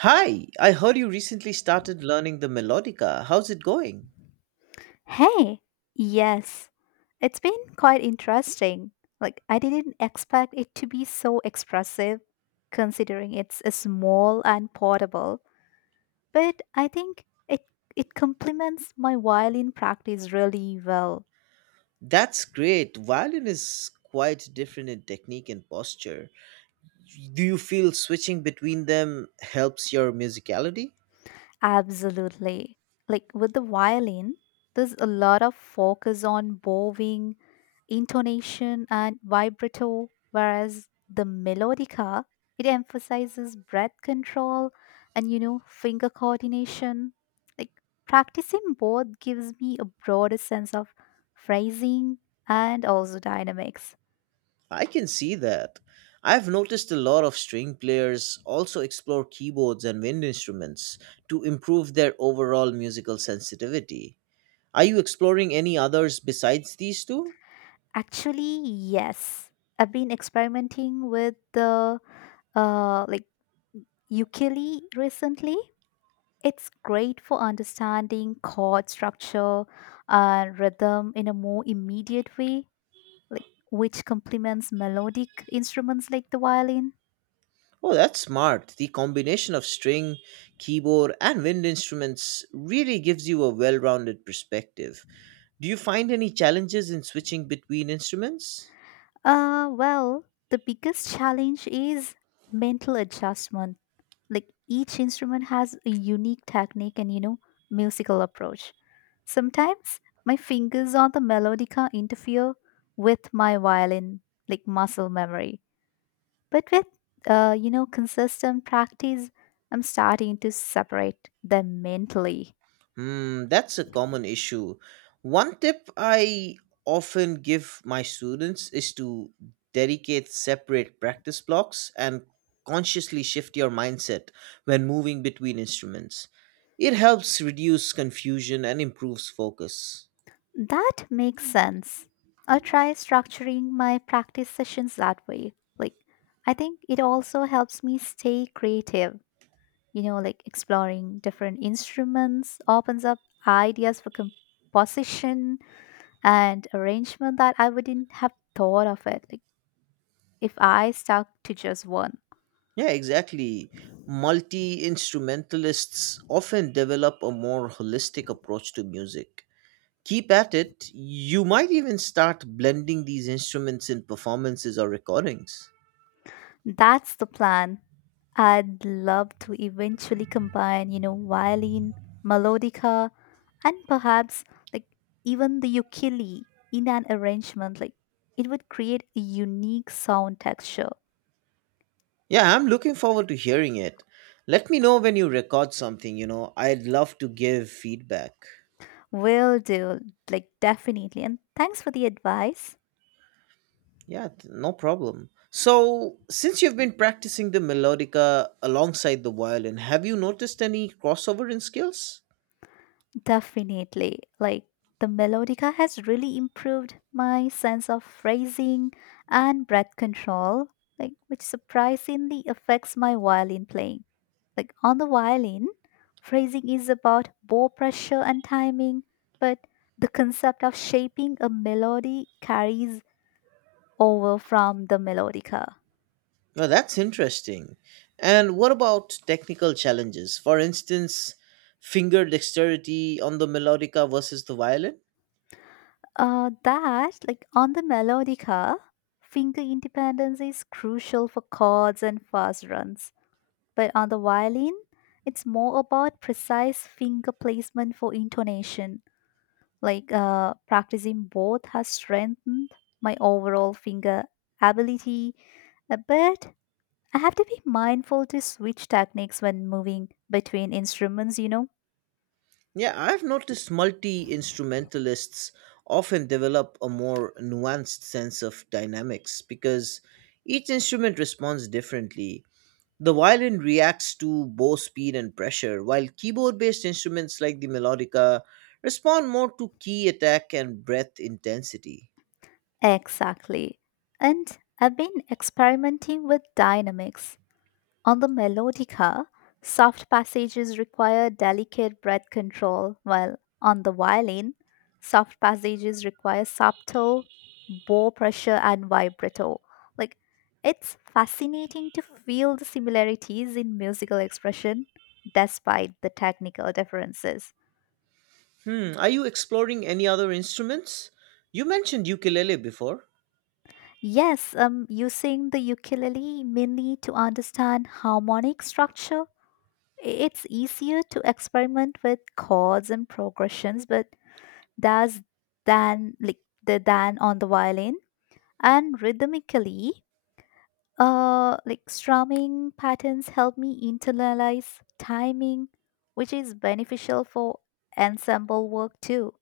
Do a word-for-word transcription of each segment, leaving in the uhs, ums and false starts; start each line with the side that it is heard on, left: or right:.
right: Hi, I heard you recently started learning the melodica. How's it going?
left: Hey, yes, it's been quite interesting. Like, I didn't expect it to be so expressive, considering it's a small and portable. But I think it it complements my violin practice really well.
right: That's great. Violin is quite different in technique and posture. Do you feel switching between them helps your musicality?
left: Absolutely. Like with the violin, there's a lot of focus on bowing, intonation, and vibrato, whereas the melodica, it emphasizes breath control and, you know, finger coordination. Like practicing both gives me a broader sense of phrasing and also dynamics.
right: I can see that. I've noticed a lot of string players also explore keyboards and wind instruments to improve their overall musical sensitivity. Are you exploring any others besides these two?
left: Actually, yes. I've been experimenting with the uh like ukulele recently. It's great for understanding chord structure and rhythm in a more immediate way, like which complements melodic instruments like the violin.
right: Oh, that's smart. The combination of string, keyboard, and wind instruments really gives you a well rounded perspective. Do you find any challenges in switching between instruments?
left: Uh, well, the biggest challenge is mental adjustment. Like each instrument has a unique technique and, you know, musical approach. Sometimes my fingers on the melodica interfere with my violin, like muscle memory. But with, uh, you know, consistent practice, I'm starting to separate them mentally.
right: Hmm, that's a common issue. One tip I often give my students is to dedicate separate practice blocks and consciously shift your mindset when moving between instruments. It helps reduce confusion and improves focus.
left: That makes sense. I'll try structuring my practice sessions that way. Like, I think it also helps me stay creative. You know, like exploring different instruments opens up ideas for composition and arrangement that I wouldn't have thought of it. Like, if I stuck to just one.
right: Yeah, exactly. Multi instrumentalists often develop a more holistic approach to music. Keep at it, you might even start blending these instruments in performances or recordings.
left: That's the plan. I'd love to eventually combine, you know, violin, melodica, and perhaps like even the ukulele in an arrangement. Like it would create a unique sound texture.
right: Yeah, I'm looking forward to hearing it. Let me know when you record something, you know, I'd love to give feedback.
left: Will do, like definitely. And thanks for the advice.
right: Yeah, th- no problem. So, since you've been practicing the melodica alongside the violin, have you noticed any crossover in skills?
left: Definitely. Like the melodica has really improved my sense of phrasing and breath control, like which surprisingly affects my violin playing. Like on the violin, phrasing is about bow pressure and timing, but the concept of shaping a melody carries over from the melodica.
right: Well, that's interesting. And what about technical challenges? For instance, finger dexterity on the melodica versus the violin?
left: Uh, that, like on the melodica, finger independence is crucial for chords and fast runs. But on the violin, it's more about precise finger placement for intonation. Like uh, practicing both has strengthened my overall finger ability, uh, but I have to be mindful to switch techniques when moving between instruments, you know?
right: Yeah, I've noticed multi instrumentalists often develop a more nuanced sense of dynamics because each instrument responds differently. The violin reacts to bow speed and pressure, while keyboard based instruments like the melodica respond more to key attack and breath intensity.
left: Exactly. And I've been experimenting with dynamics. On the melodica, soft passages require delicate breath control, while on the violin, soft passages require subtle bow pressure and vibrato. Like, it's fascinating to feel the similarities in musical expression despite the technical differences.
right: Hmm, are you exploring any other instruments? You mentioned ukulele before.
left: Yes, um, using the ukulele mainly to understand harmonic structure. It's easier to experiment with chords and progressions, but there's Dan, like the Dan on the violin, and rhythmically uh like strumming patterns help me internalize timing which is beneficial for ensemble work too.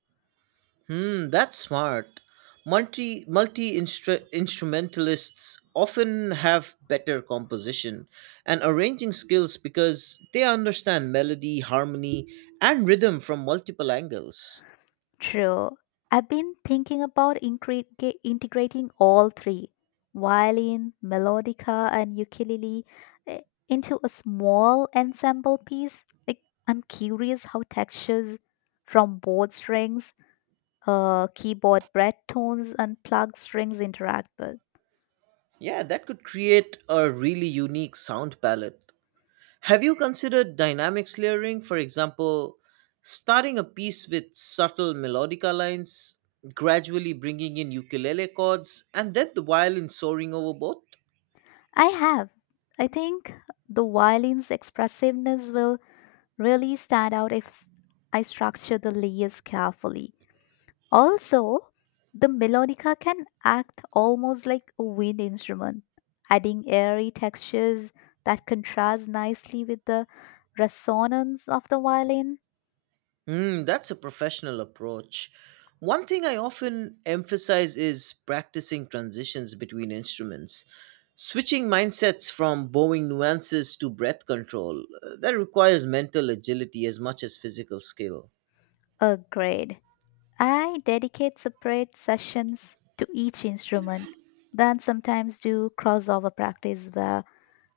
right: Hmm, that's smart. Multi multi instrumentalists often have better composition and arranging skills because they understand melody, harmony, and rhythm from multiple angles.
left: True. I've been thinking about incre- ge- integrating all three: violin, melodica, and ukulele, eh, into a small ensemble piece. Like, I'm curious how textures from both strings, uh, keyboard breadtones and plugged strings interact with.
right: Yeah, that could create a really unique sound palette. Have you considered dynamics layering? For example, starting a piece with subtle melodica lines, gradually bringing in ukulele chords, and then the violin soaring over both?
left: I have. I think the violin's expressiveness will really stand out if s- I structure the layers carefully. Also, the melodica can act almost like a wind instrument, adding airy textures that contrast nicely with the resonance of the violin.
right: Hmm, that's a professional approach. One thing I often emphasize is practicing transitions between instruments, switching mindsets from bowing nuances to breath control. Uh, That requires mental agility as much as physical skill.
left: Agreed. I dedicate separate sessions to each instrument, then sometimes do crossover practice where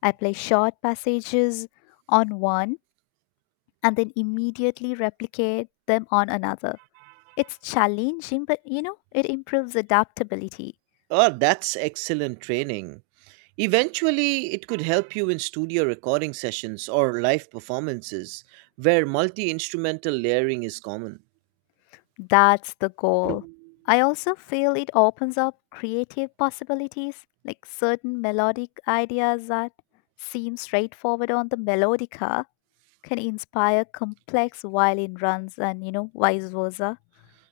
left: I play short passages on one and then immediately replicate them on another. It's challenging, but you know, it improves adaptability.
right: Oh, that's excellent training. Eventually, it could help you in studio recording sessions or live performances where multi instrumental layering is common.
left: That's the goal. I also feel it opens up creative possibilities, like certain melodic ideas that seem straightforward on the melodica can inspire complex violin runs and, you know, vice versa.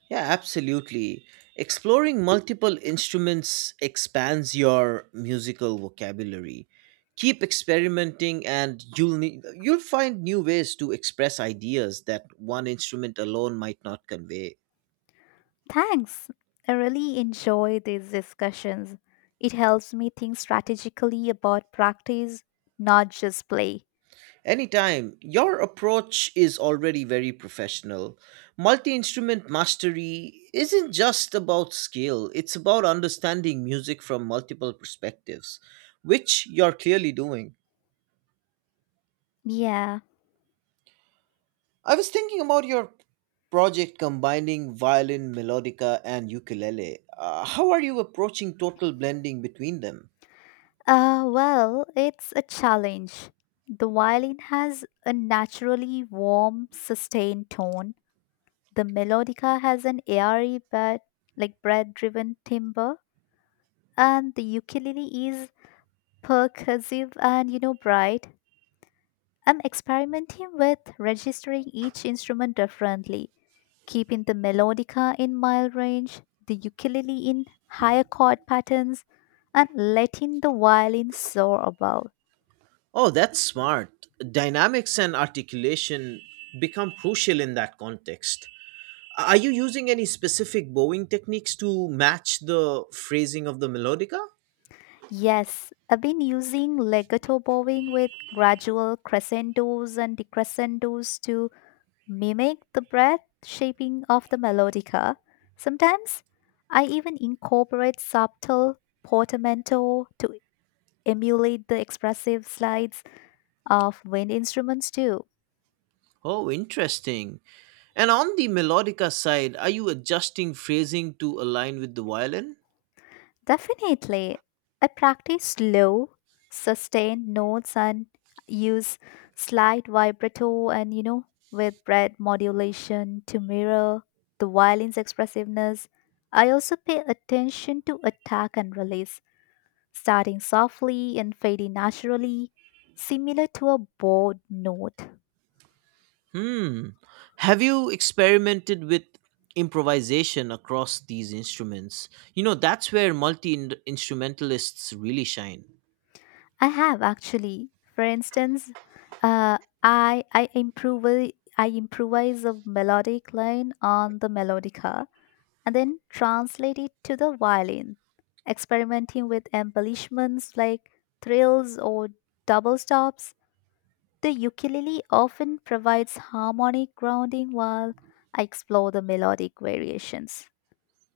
right: Yeah, absolutely. Exploring multiple instruments expands your musical vocabulary. Keep experimenting and you'll need, you'll find new ways to express ideas that one instrument alone might not convey.
left: Thanks. I really enjoy these discussions. It helps me think strategically about practice, not just play.
right: Anytime. Your approach is already very professional. Multi instrument mastery isn't just about skill, it's about understanding music from multiple perspectives, which you're clearly doing.
left: Yeah.
right: I was thinking about your project combining violin, melodica, and ukulele. Uh, how are you approaching total blending between them?
left: Uh, well, it's a challenge. The violin has a naturally warm, sustained tone. The melodica has an airy but like bread-driven timbre, and the ukulele is percussive and, you know, bright. I'm experimenting with registering each instrument differently, keeping the melodica in mild range, the ukulele in higher chord patterns, and letting the violin soar above.
right: Oh, that's smart. Dynamics and articulation become crucial in that context. Are you using any specific bowing techniques to match the phrasing of the melodica?
left: Yes, I've been using legato bowing with gradual crescendos and decrescendos to mimic the breath shaping of the melodica. Sometimes I even incorporate subtle portamento to emulate the expressive slides of wind instruments too.
right: Oh, interesting. And on the melodica side, are you adjusting phrasing to align with the violin?
left: Definitely. I practice low, sustained notes and use slight vibrato and, you know, with breath modulation to mirror the violin's expressiveness. I also pay attention to attack and release, starting softly and fading naturally, similar to a bowed note.
right: Hmm. Have you experimented with improvisation across these instruments? You know, that's where multi instrumentalists really shine.
left: I have actually. For instance, uh, I I improv I improvise a melodic line on the melodica and then translate it to the violin, experimenting with embellishments like thrills or double stops. The ukulele often provides harmonic grounding while I explore the melodic variations.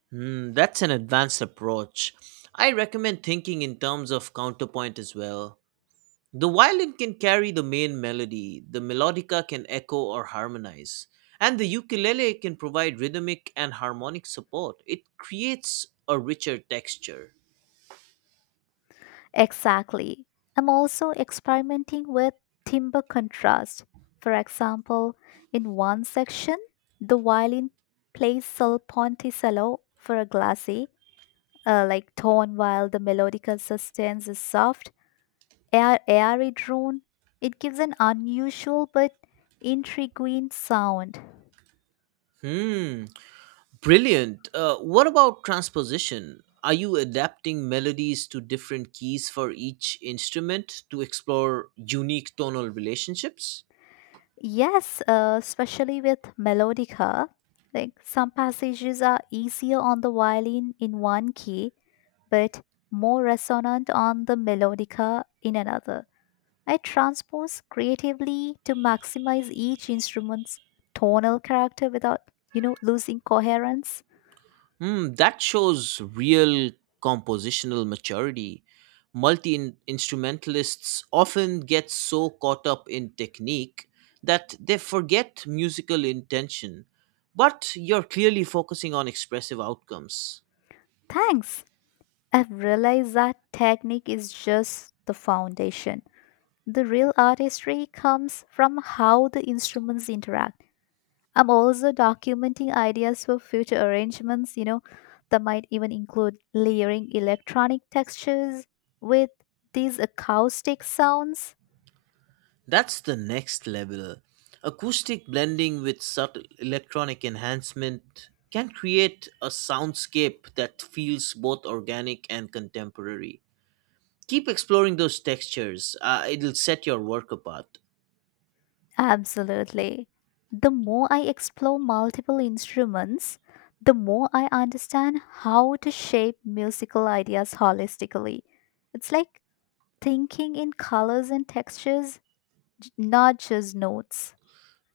right: Hmm, that's an advanced approach. I recommend thinking in terms of counterpoint as well. The violin can carry the main melody, the melodica can echo or harmonize, and the ukulele can provide rhythmic and harmonic support. It creates a richer texture.
left: Exactly. I'm also experimenting with timbre contrast. For example, in one section, the violin plays sol ponte cello for a glassy, uh, like tone, while the melodic sustain is soft, air, airy drone. It gives an unusual but intriguing sound.
right: Hmm, brilliant. Uh, what about transposition? Are you adapting melodies to different keys for each instrument to explore unique tonal relationships?
left: Yes, uh, especially with melodica. Like some passages are easier on the violin in one key, but more resonant on the melodica in another. I transpose creatively to maximize each instrument's tonal character without, you know, losing coherence.
right: Hmm, that shows real compositional maturity. Multi instrumentalists often get so caught up in technique that they forget musical intention, but you're clearly focusing on expressive outcomes.
left: Thanks. I've realized that technique is just the foundation. The real artistry comes from how the instruments interact. I'm also documenting ideas for future arrangements, you know, that might even include layering electronic textures with these acoustic sounds.
right: That's the next level. Acoustic blending with subtle electronic enhancement can create a soundscape that feels both organic and contemporary. Keep exploring those textures, uh, it'll set your work apart.
left: Absolutely. The more I explore multiple instruments, the more I understand how to shape musical ideas holistically. It's like thinking in colors and textures, not just notes.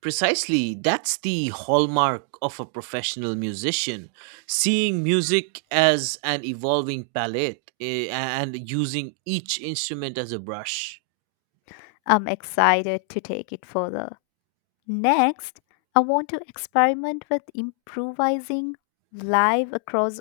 right: Precisely, that's the hallmark of a professional musician seeing music as an evolving palette eh, and using each instrument as a brush.
left: I'm excited to take it further. Next, I want to experiment with improvising live across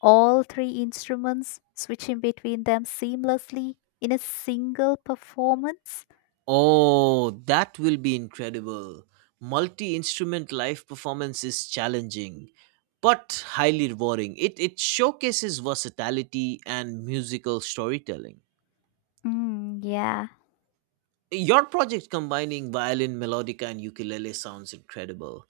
left: all three instruments, switching between them seamlessly in a single performance.
right: Oh, that will be incredible. Multi instrument live performance is challenging, but highly rewarding. It, it showcases versatility and musical storytelling.
left: Mm, yeah,
right: Your project combining violin, melodica, and ukulele sounds incredible.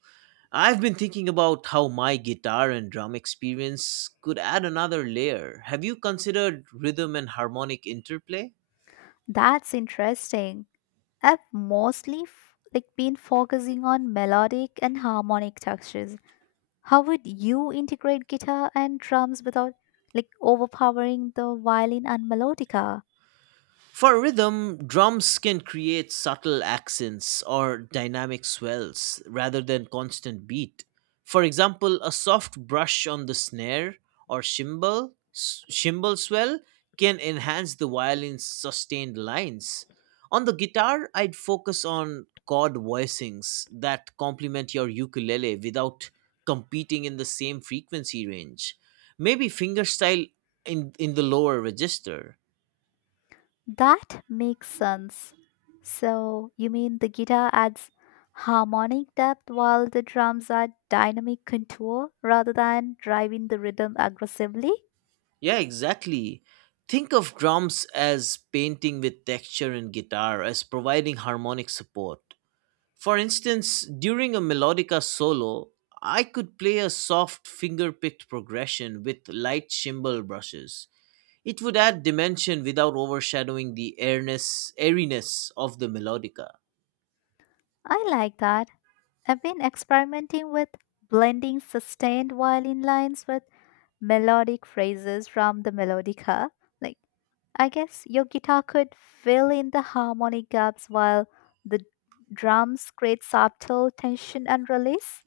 right: I've been thinking about how my guitar and drum experience could add another layer. Have you considered rhythm and harmonic interplay?
left: that's interesting. I've mostly f- like been focusing on melodic and harmonic textures. How would you integrate guitar and drums without like overpowering the violin and melodica?
right: For rhythm, drums can create subtle accents or dynamic swells rather than constant beat. For example, a soft brush on the snare or cymbal, s- cymbal swell can enhance the violin's sustained lines. On the guitar, I'd focus on chord voicings that complement your ukulele without competing in the same frequency range. Maybe fingerstyle in, in the lower register.
left: That makes sense. So, you mean the guitar adds harmonic depth while the drums add dynamic contour rather than driving the rhythm aggressively?
right: Yeah, exactly. Think of drums as painting with texture and guitar as providing harmonic support. For instance, during a melodica solo, I could play a soft finger picked progression with light cymbal brushes. It would add dimension without overshadowing the airness, airiness of the melodica.
left: I like that. I've been experimenting with blending sustained violin lines with melodic phrases from the melodica. Like, I guess your guitar could fill in the harmonic gaps while the drums create subtle tension and release.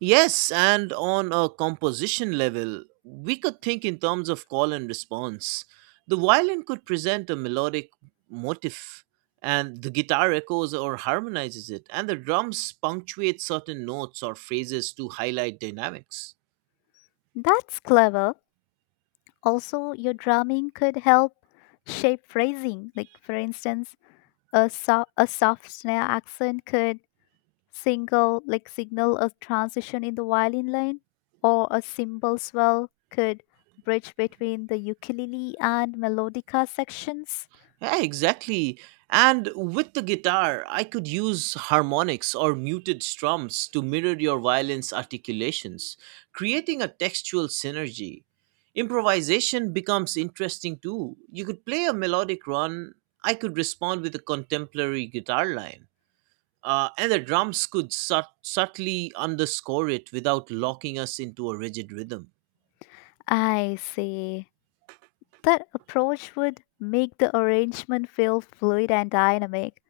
right: Yes, and on a composition level, we could think in terms of call and response. The violin could present a melodic motif, and the guitar echoes or harmonizes it, and the drums punctuate certain notes or phrases to highlight dynamics.
left: That's clever. Also, your drumming could help shape phrasing. Like, for instance, a, so- a soft snare accent could single, like, signal a transition in the violin line, or a cymbal swell could bridge between the ukulele and melodica sections.
right: Yeah, exactly. And with the guitar, I could use harmonics or muted strums to mirror your violin's articulations, creating a textual synergy. Improvisation becomes interesting too. You could play a melodic run, I could respond with a contemporary guitar line. Uh, and the drums could sut- subtly underscore it without locking us into a rigid rhythm.
left: I see. That approach would make the arrangement feel fluid and dynamic.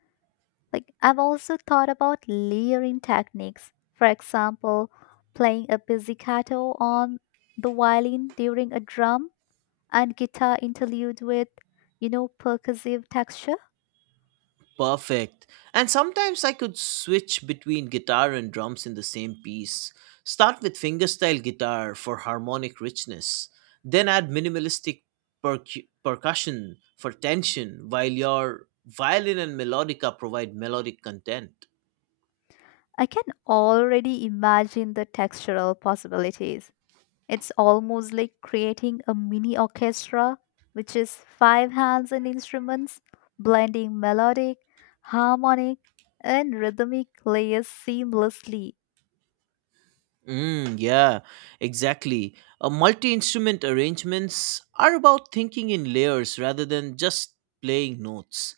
left: Like I've also thought about layering techniques. For example, playing a pizzicato on the violin during a drum and guitar interlude with, you know, percussive texture.
right: Perfect. And sometimes I could switch between guitar and drums in the same piece. Start with fingerstyle guitar for harmonic richness, then add minimalistic percu- percussion for tension, while your violin and melodica provide melodic content.
left: I can already imagine the textural possibilities. It's almost like creating a mini orchestra, which is five hands and instruments, blending melodic, harmonic, and rhythmic layers seamlessly.
right: Mm, yeah, exactly. Uh, Multi instrument arrangements are about thinking in layers rather than just playing notes.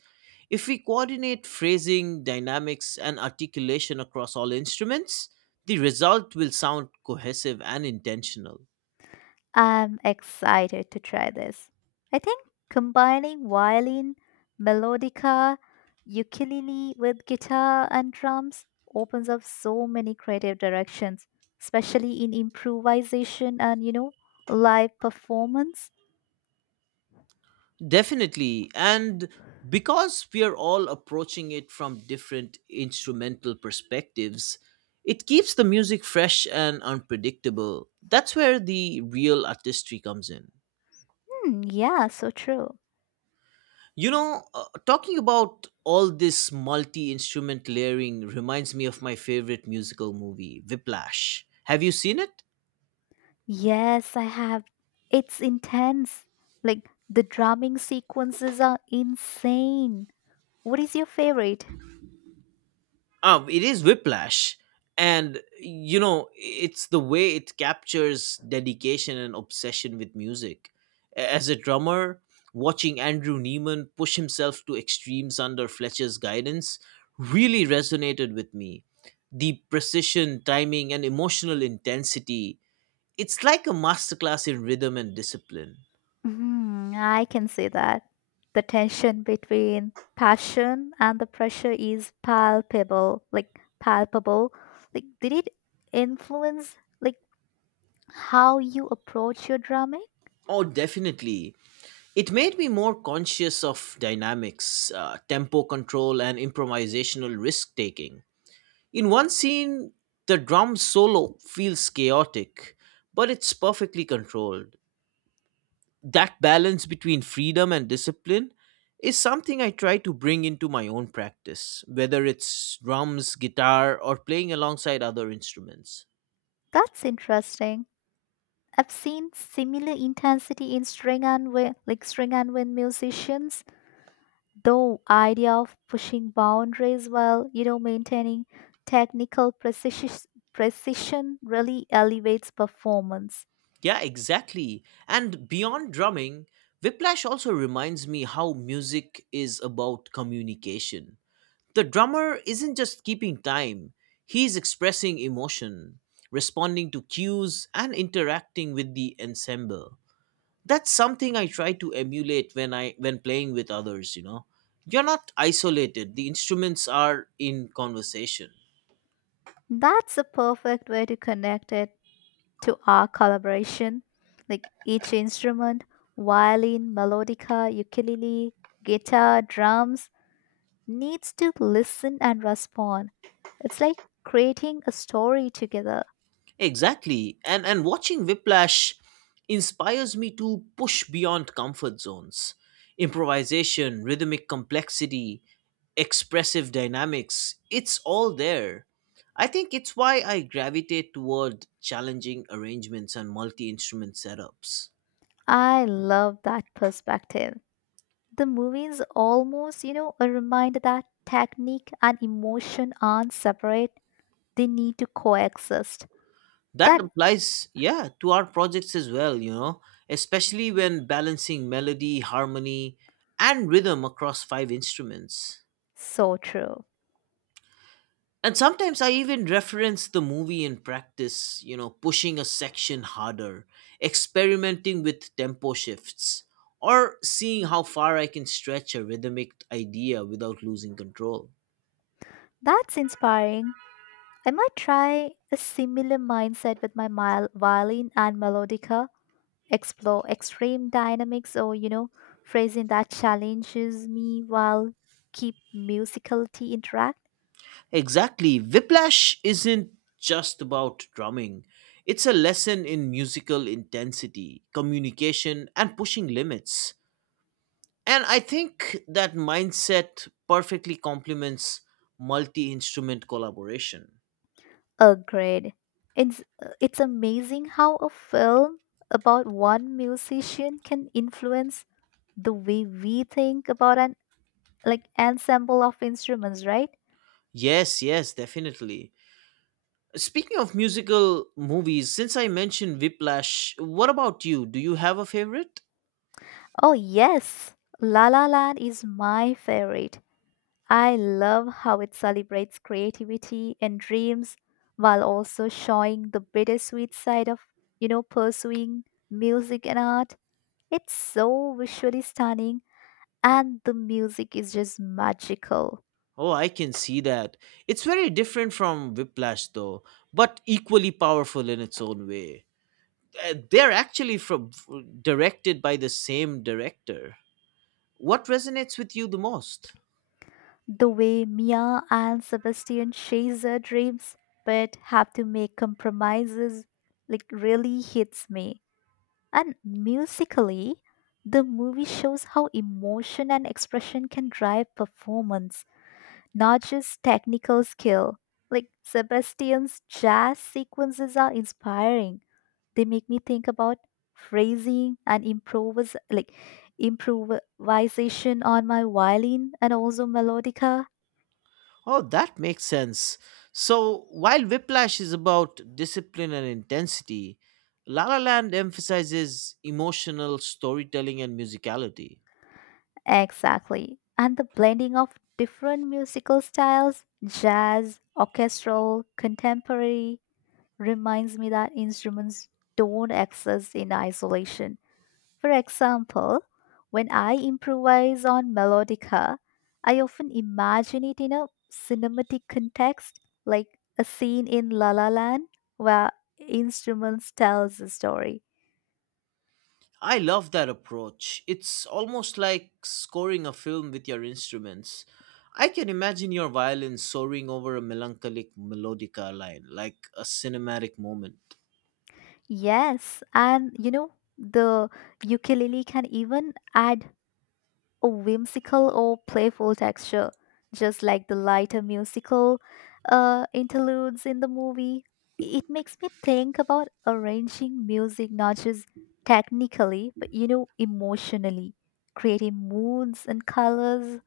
right: If we coordinate phrasing, dynamics, and articulation across all instruments, the result will sound cohesive and intentional.
left: I'm excited to try this. I think combining violin, melodica, ukulele with guitar and drums opens up so many creative directions, especially in improvisation and, you know, live performance.
right: Definitely. And because we are all approaching it from different instrumental perspectives, it keeps the music fresh and unpredictable. That's where the real artistry comes in.
left: Hmm, yeah, so true.
right: You know, uh, talking about all this multi instrument layering reminds me of my favorite musical movie, Whiplash. Have you seen it?
left: Yes, I have. It's intense. Like the drumming sequences are insane. What is your favorite?
right: Um it is Whiplash, and you know it's the way it captures dedication and obsession with music. A- as a drummer, watching Andrew Neiman push himself to extremes under Fletcher's guidance really resonated with me. The precision timing and emotional intensity, it's like a masterclass in rhythm and discipline.
left: Mhm, I can see that. The tension between passion and the pressure is palpable, like palpable. Like did it influence like how you approach your drumming?
right: Oh, definitely. It made me more conscious of dynamics, uh, tempo control, and improvisational risk taking. In one scene, the drum solo feels chaotic, but it's perfectly controlled. That balance between freedom and discipline is something I try to bring into my own practice, whether it's drums, guitar, or playing alongside other instruments.
left: That's interesting. I've seen similar intensity in string and wind, like string and wind musicians, though idea of pushing boundaries while, you know, maintaining technical precision precision really elevates performance.
right: Yeah, exactly. And beyond drumming, Whiplash also reminds me how music is about communication. The drummer isn't just keeping time, he's expressing emotion, responding to cues, and interacting with the ensemble. That's something I try to emulate when I when playing with others, you know. You're not isolated. The instruments are in conversation.
left: That's a perfect way to connect it to our collaboration. Like each instrument, violin, melodica, ukulele, guitar, drums, needs to listen and respond. It's like creating a story together.
right: Exactly. And and watching Whiplash inspires me to push beyond comfort zones. Improvisation, rhythmic complexity, expressive dynamics, it's all there. I think it's why I gravitate toward challenging arrangements and multi-instrument setups.
left: I love that perspective. The movie is almost, you know, a reminder that technique and emotion aren't separate, they need to coexist.
right: That
left: That's
right: applies, yeah, to our projects as well, you know, especially when balancing melody, harmony, and rhythm across five instruments.
left: so true.
right: And sometimes I even reference the movie in practice, you know, pushing a section harder, experimenting with tempo shifts, or seeing how far I can stretch a rhythmic idea without losing control.
left: That's inspiring. I might try a similar mindset with my mile, violin and melodica, explore extreme dynamics or, you know, phrasing that challenges me while keep musicality interact.
right: Exactly. Whiplash isn't just about drumming, it's a lesson in musical intensity, communication, and pushing limits. And I think that mindset perfectly complements multi instrument collaboration.
left: Agreed. It's, it's amazing how a film about one musician can influence the way we think about an like ensemble of instruments, right?
right: Yes, yes, definitely. Speaking of musical movies, since I mentioned Whiplash, what about you? Do you have a favorite?
left: Oh yes, La La Land is my favorite. I love how it celebrates creativity and dreams while also showing the bittersweet side of, you know, pursuing music and art. It's so visually stunning and the music is just magical.
right: Oh, I can see that. It's very different from Whiplash, though, but equally powerful in its own way. Uh, They're actually from directed by the same director. What resonates with you the most?
left: The way Mia and Sebastian chase their dreams but have to make compromises like really hits me. And musically, the movie shows how emotion and expression can drive performance, not just technical skill. Like Sebastian's jazz sequences are inspiring. They make me think about phrasing and improvis like improvisation on my violin and also melodica.
right: Oh, that makes sense. So, while Whiplash is about discipline and intensity, La La Land emphasizes emotional storytelling and musicality.
left: Exactly. And the blending of different musical styles, jazz, orchestral, contemporary, reminds me that instruments don't exist in isolation. For example, when I improvise on melodica, I often imagine it in a cinematic context, like a scene in La La Land where instruments tells a story.
right: I love that approach. It's almost like scoring a film with your instruments. I can imagine your violin soaring over a melancholic melodica line, like a cinematic moment.
left: Yes, and you know the ukulele can even add a whimsical or playful texture, just like the lighter musical uh, interludes in the movie. It makes me think about arranging music not just technically, but you know, emotionally, creating moods and colors.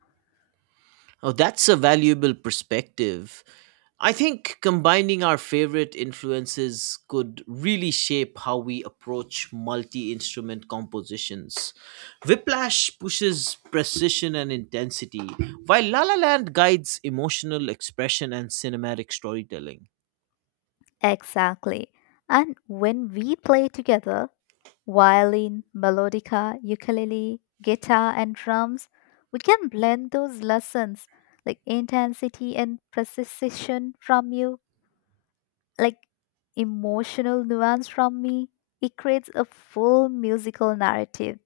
right: Oh, that's a valuable perspective. I think combining our favorite influences could really shape how we approach multi instrument compositions. Whiplash pushes precision and intensity, while La La Land guides emotional expression and cinematic storytelling.
left: Exactly. And when we play together, violin, melodica, ukulele, guitar, and drums, we can blend those lessons like intensity and precision from you like emotional nuance from me. It creates a full musical narrative.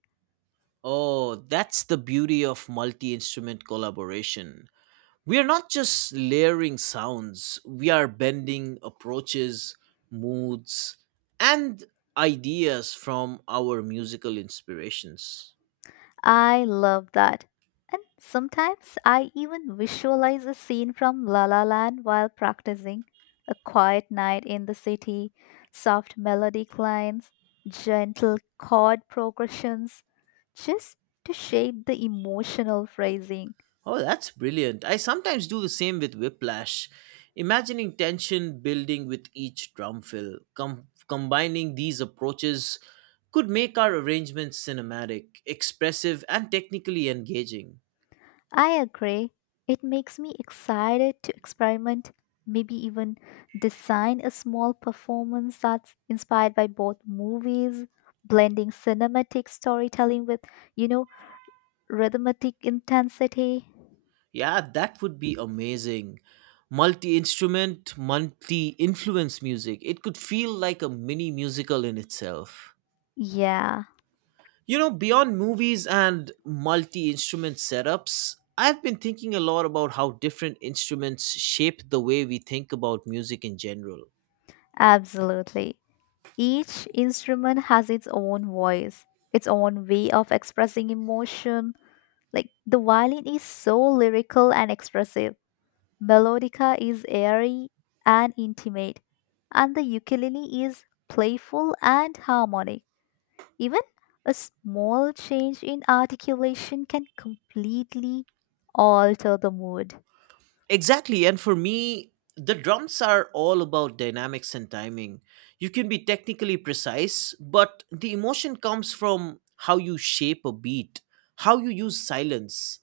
right: Oh, that's the beauty of multi instrument collaboration. We are not just layering sounds, we are bending approaches, moods, and ideas from our musical inspirations.
left: I love that. And sometimes I even visualize a scene from La La Land while practicing. A quiet night in the city, soft melodic lines, gentle chord progressions, just to shape the emotional phrasing.
right: Oh, that's brilliant. I sometimes do the same with Whiplash, imagining tension building with each drum fill. Com- combining these approaches could make our arrangements cinematic, expressive, and technically engaging.
left: I agree. It makes me excited to experiment, maybe even design a small performance that's inspired by both movies, blending cinematic storytelling with, you know, rhythmic intensity.
right: Yeah, that would be amazing. Multi instrument, multi influence music. It could feel like a mini musical in itself.
left: Yeah,
right: You know, beyond movies and multi instrument setups, I've been thinking a lot about how different instruments shape the way we think about music in general.
left: absolutely. Each instrument has its own voice, its own way of expressing emotion. Like the violin is so lyrical and expressive. Melodica is airy and intimate, and the ukulele is playful and harmonic. Even a small change in articulation can completely alter the mood.
right: Exactly. And for me, the drums are all about dynamics and timing. You can be technically precise, but the emotion comes from how you shape a beat, how you use silence,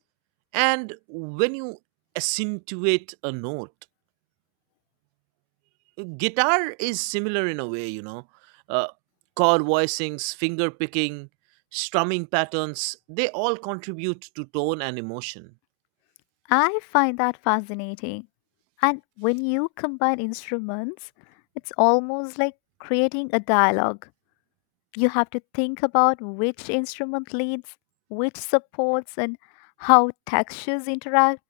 right: and when you accentuate a note. Guitar is similar in a way, you know. Uh, chord voicings, finger picking, strumming patterns, they all contribute to tone and emotion.
left: I find that fascinating. And when you combine instruments, it's almost like creating a dialogue. You have to think about which instrument leads, which supports, and how textures interact.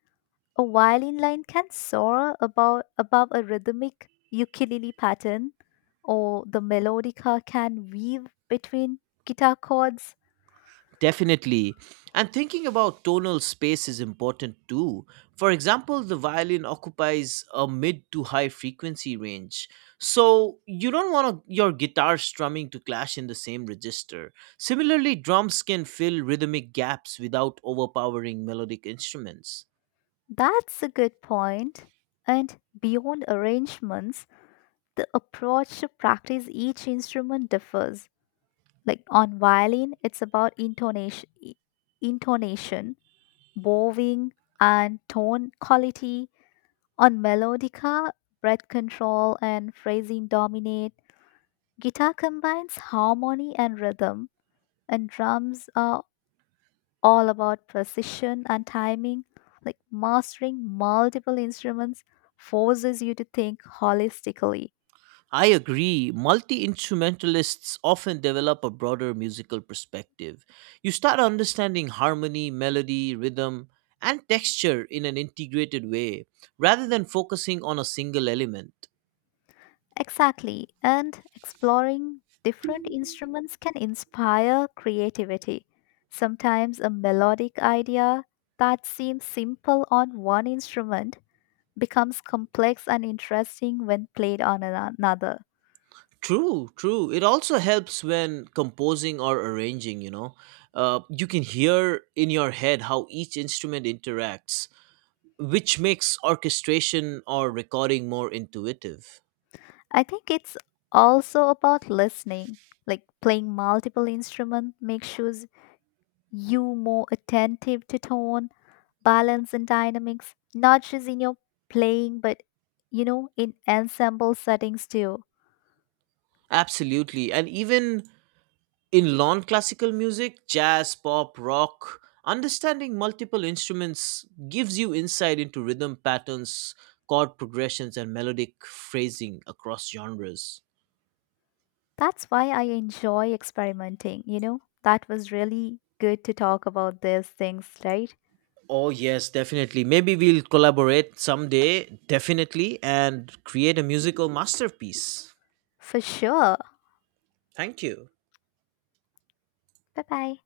left: A violin line can soar about, above a rhythmic ukulele pattern, or the melodica can weave between guitar chords.
right: Definitely. And thinking about tonal space is important too. For example, the violin occupies a mid to high frequency range. So you don't want to, your guitar strumming to clash in the same register. Similarly, drums can fill rhythmic gaps without overpowering melodic instruments.
left: That's a good point. And beyond arrangements, the approach to practice each instrument differs. Like on violin, it's about intonation, intonation, bowing, and tone quality. On melodica, breath control and phrasing dominate. Guitar combines harmony and rhythm, and drums are all about precision and timing. Like mastering multiple instruments forces you to think holistically.
right: I agree. Multi instrumentalists often develop a broader musical perspective. You start understanding harmony, melody, rhythm, and texture in an integrated way, rather than focusing on a single element.
left: Exactly, and exploring different instruments can inspire creativity. Sometimes a melodic idea that seems simple on one instrument becomes complex and interesting when played on ano- another.
right: True, true. It also helps when composing or arranging, you know. Uh, you can hear in your head how each instrument interacts, which makes orchestration or recording more intuitive.
left: I think it's also about listening. Like playing multiple instruments makes shoes you more attentive to tone, balance, and dynamics, not just in your playing, but you know, in ensemble settings too.
right: Absolutely. And even in non classical music, jazz, pop, rock, understanding multiple instruments gives you insight into rhythm patterns, chord progressions, and melodic phrasing across genres.
left: That's why I enjoy experimenting, you know. That was really good to talk about these things, right?
right: Oh, yes, definitely. Maybe we'll collaborate someday, definitely, and create a musical masterpiece.
left: For sure.
right: Thank you.
left: Bye bye.